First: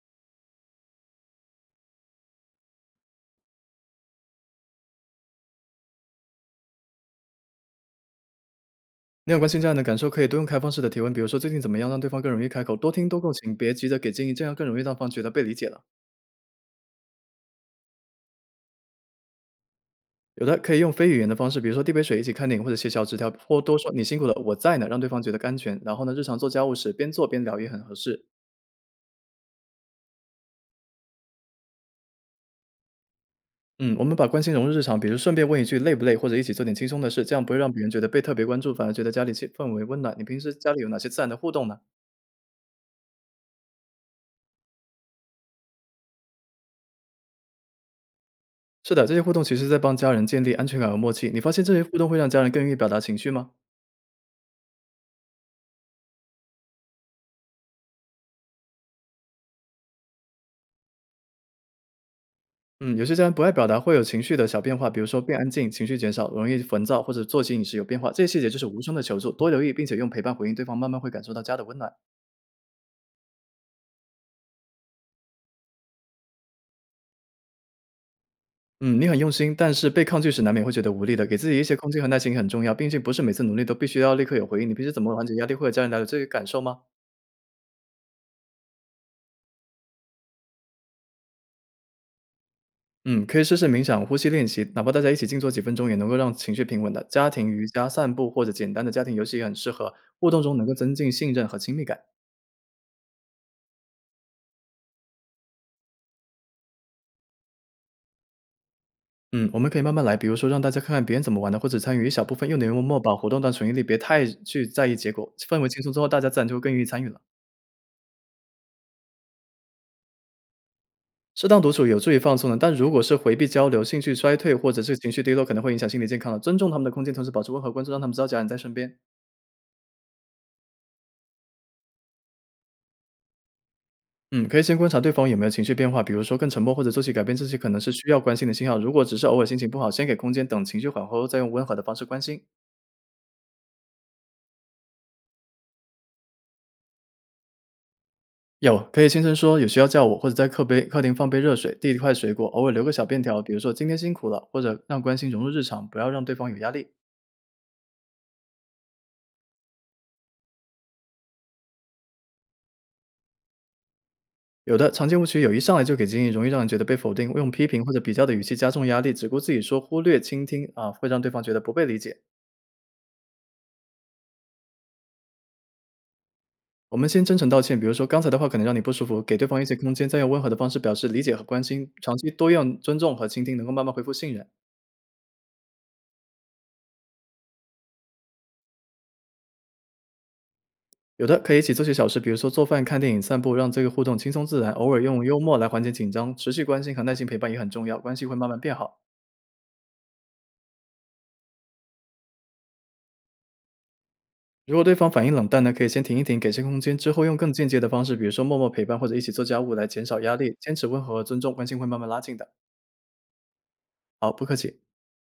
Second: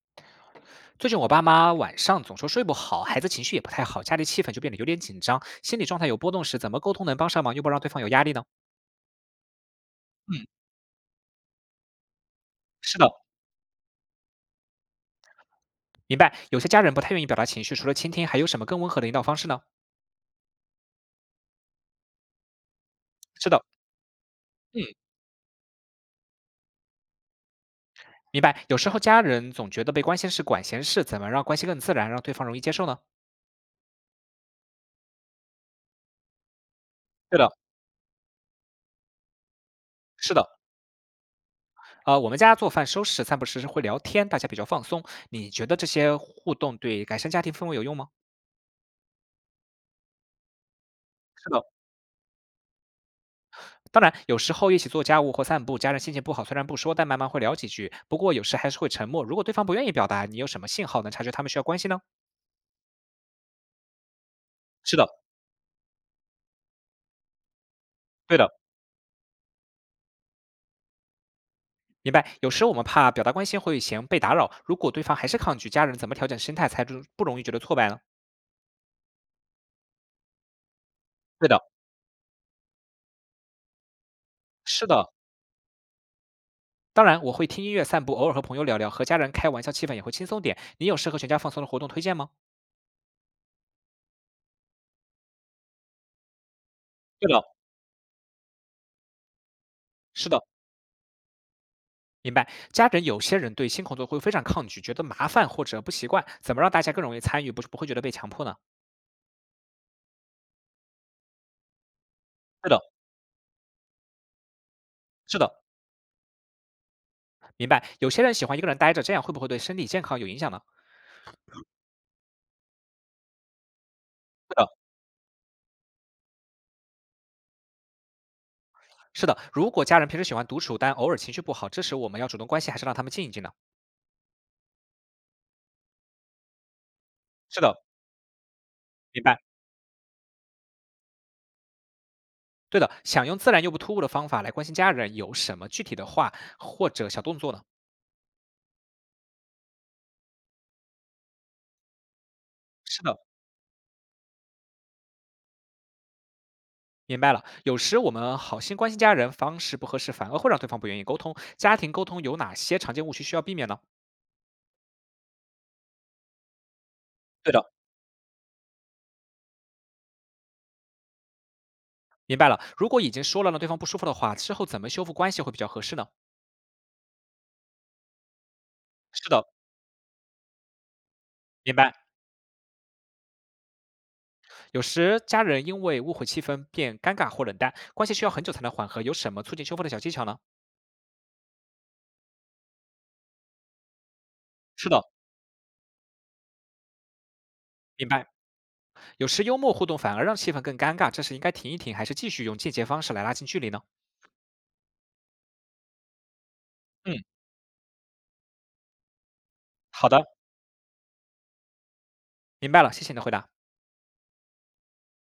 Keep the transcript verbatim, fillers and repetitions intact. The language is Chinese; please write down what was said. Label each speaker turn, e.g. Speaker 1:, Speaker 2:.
Speaker 1: 最近我爸妈晚上总说睡不好，孩子情绪也不太好，家里气氛就变得有点紧张，心理状态有波动时，怎么沟通能帮上忙又不让对方有压力呢？
Speaker 2: 那有关心家人的感受，可以多用
Speaker 1: 嗯，
Speaker 2: 开放式的提问，比如说最近怎么样，让对方更容易开口，多
Speaker 1: 是
Speaker 2: 听
Speaker 1: 的，
Speaker 2: 多共情，别急着给建议，这样更容易让方觉得被理解了。
Speaker 1: 明白。有些家人不太愿意表达情绪，除了倾听，还有什么更温和的引导方式呢？
Speaker 2: 有的可以用非语言的方式，比如说递杯水、一起看电影，或者写小纸条，
Speaker 1: 是
Speaker 2: 或
Speaker 1: 的，
Speaker 2: 多说“你辛苦了，我在
Speaker 1: 嗯，
Speaker 2: 呢”，让对方觉得安全。然后呢，日常做家务时边做边聊也很合适。
Speaker 1: 明白。有时候家人总觉得被关心是管闲事，怎么让关系更自然，让对方容易接受呢？
Speaker 2: 嗯，我们把关心融入日常，比如顺便问一句累不累，或者一起做点轻松的事，这
Speaker 1: 对
Speaker 2: 样
Speaker 1: 的，
Speaker 2: 不会让别人觉得被特别关注，反而觉得家里气氛围温暖。你
Speaker 1: 是
Speaker 2: 平
Speaker 1: 的。
Speaker 2: 时家里有哪些自然的互动呢？
Speaker 1: 呃，我们家做饭、收拾、散步时会聊天，大家比较放松。你觉得这些互动对改善家庭氛围有用吗？
Speaker 2: 是的，这些互动其实在帮家人建立安全感和默契。你
Speaker 1: 是
Speaker 2: 发现
Speaker 1: 的，
Speaker 2: 这些互动会让家人更愿意表达情绪吗？
Speaker 1: 当然，有时候一起做家务或散步，家人心情不好，虽然不说，但慢慢会聊几句。不过有时还是会沉默。如果对方不愿意表达，你有什么信号能察觉他们需要关心呢？
Speaker 2: 嗯，有些家人不爱表达，会有情绪的小变化，
Speaker 1: 是
Speaker 2: 比如
Speaker 1: 的，
Speaker 2: 说变安静、情绪减少、容易烦躁或者作息饮食有变化，这些
Speaker 1: 对
Speaker 2: 细
Speaker 1: 的，
Speaker 2: 节就是无声的求助，多留意，并且用陪伴回应对方，慢慢会感受到家的温暖。
Speaker 1: 明白。有时我们怕表达关心会嫌被打扰，如果对方还是抗拒，家人怎么调整心态才不不容易觉得挫败呢？
Speaker 2: 嗯，你很用心，但是被抗拒时难免会觉得无力的，给
Speaker 1: 对
Speaker 2: 自己
Speaker 1: 的，
Speaker 2: 一些空间和耐心很重要，毕竟不是每次努力都必须要立刻有回应。你平
Speaker 1: 是
Speaker 2: 时怎
Speaker 1: 的。
Speaker 2: 么缓解压力或者家人聊聊这些感受吗？
Speaker 1: 当然，我会听音乐、散步，偶尔和朋友聊聊，和家人开玩笑，气氛也会轻松点。你有适合全家放松的活动推荐吗？
Speaker 2: 嗯，可以试试冥想、呼吸练习，哪怕大家一起静坐几分钟，也能够让情绪平稳的。家
Speaker 1: 对的，
Speaker 2: 庭瑜伽、散步或者简单的家庭游戏也很适合，互
Speaker 1: 是的，
Speaker 2: 动中能够增进信任和亲密感。
Speaker 1: 明白。家人有些人对新工作会非常抗拒，觉得麻烦或者不习惯，怎么让大家更容易参与，不不会觉得被强迫呢？
Speaker 2: 嗯，我们可以慢慢来，比如说让大家看看别人怎么玩的，或者参与一小部分用点
Speaker 1: 是的，
Speaker 2: 幽默，把活动当纯毅力，别太去在意结果。
Speaker 1: 是
Speaker 2: 氛
Speaker 1: 的，
Speaker 2: 围轻松之后，大家自然就会更愿意参与了。
Speaker 1: 明白。有些人喜欢一个人待着，这样会不会对身体健康有影响呢？
Speaker 2: 适当独处有助于放松的，但如果是回避交流、兴趣衰退
Speaker 1: 是的，
Speaker 2: 或者是情绪低落，可能会影响心理健康了。尊重他们的空间，同时保持温和关注，让他们知道家人在身边。
Speaker 1: 是的。如果家人平时喜欢独处，但偶尔情绪不好，这时我们要主动关心，还是让他们静一静呢？
Speaker 2: 嗯，可以先观察对方有没有情绪变化，比如说更沉默或者做起改变，这些
Speaker 1: 是
Speaker 2: 可能
Speaker 1: 的，
Speaker 2: 是需要关心的信号。如果只
Speaker 1: 明
Speaker 2: 是偶
Speaker 1: 白。
Speaker 2: 尔心情不好，先给空间，等情绪缓和后再用温和的方式关心。
Speaker 1: 对的，想用自然又不突兀的方法来关心家人，有什么具体的话或者小动作呢？
Speaker 2: 有，可以轻声说“有需要叫我”，或者在客杯客厅放杯热水，递一块水果，偶尔留个
Speaker 1: 是
Speaker 2: 小
Speaker 1: 的，
Speaker 2: 便条，比如说“今天辛苦了”，或者让关心融入日常，不要让对方有压力。
Speaker 1: 明白了。有时我们好心关心家人，方式不合适，反而会让对方不愿意沟通。家庭沟通有哪些常见误区需要避免呢？
Speaker 2: 有的常见误区有一上来就给建议，容易让人觉得被否定，用
Speaker 1: 对的，
Speaker 2: 批评或者比较的语气加重压力，只顾自己说，忽略倾听啊，会让对方觉得不被理解。
Speaker 1: 明白了。如果已经说了让对方不舒服的话，之后怎么修复关系会比较合适呢？
Speaker 2: 我们先真诚道歉，比如说刚才的话可能让你不舒服，
Speaker 1: 是
Speaker 2: 给
Speaker 1: 的，
Speaker 2: 对方一些空间，再用温和的方式表示理解和关
Speaker 1: 明
Speaker 2: 心。
Speaker 1: 白。
Speaker 2: 长期多用尊重和倾听，能够慢慢恢复信任。
Speaker 1: 有时家人因为误会气氛变尴尬或冷淡，关系需要很久才能缓和。有什么促进修复的小技巧呢？
Speaker 2: 有的，可以一起做些小事，比如说做饭、看电影、散步，让这个互动轻松自然。
Speaker 1: 是
Speaker 2: 偶尔
Speaker 1: 的，
Speaker 2: 用幽默来缓解紧张，持续关心和耐心陪伴也很重要，
Speaker 1: 明
Speaker 2: 关系
Speaker 1: 白。
Speaker 2: 会慢慢变好。
Speaker 1: 有时幽默互动反而让气氛更尴尬，这时应该停一停，还是继续用间接方式来拉近距离呢？
Speaker 2: 如果对方反应冷淡呢，可以先停一停，给些空间，之
Speaker 1: 嗯，
Speaker 2: 后用更间接的方式，比如说默默陪伴或者一起做家务来减
Speaker 1: 好
Speaker 2: 少
Speaker 1: 的，
Speaker 2: 压力，坚持温和和尊重，关系会慢慢拉近的。
Speaker 1: 明白了，谢谢你的回答。
Speaker 2: 好，不客气。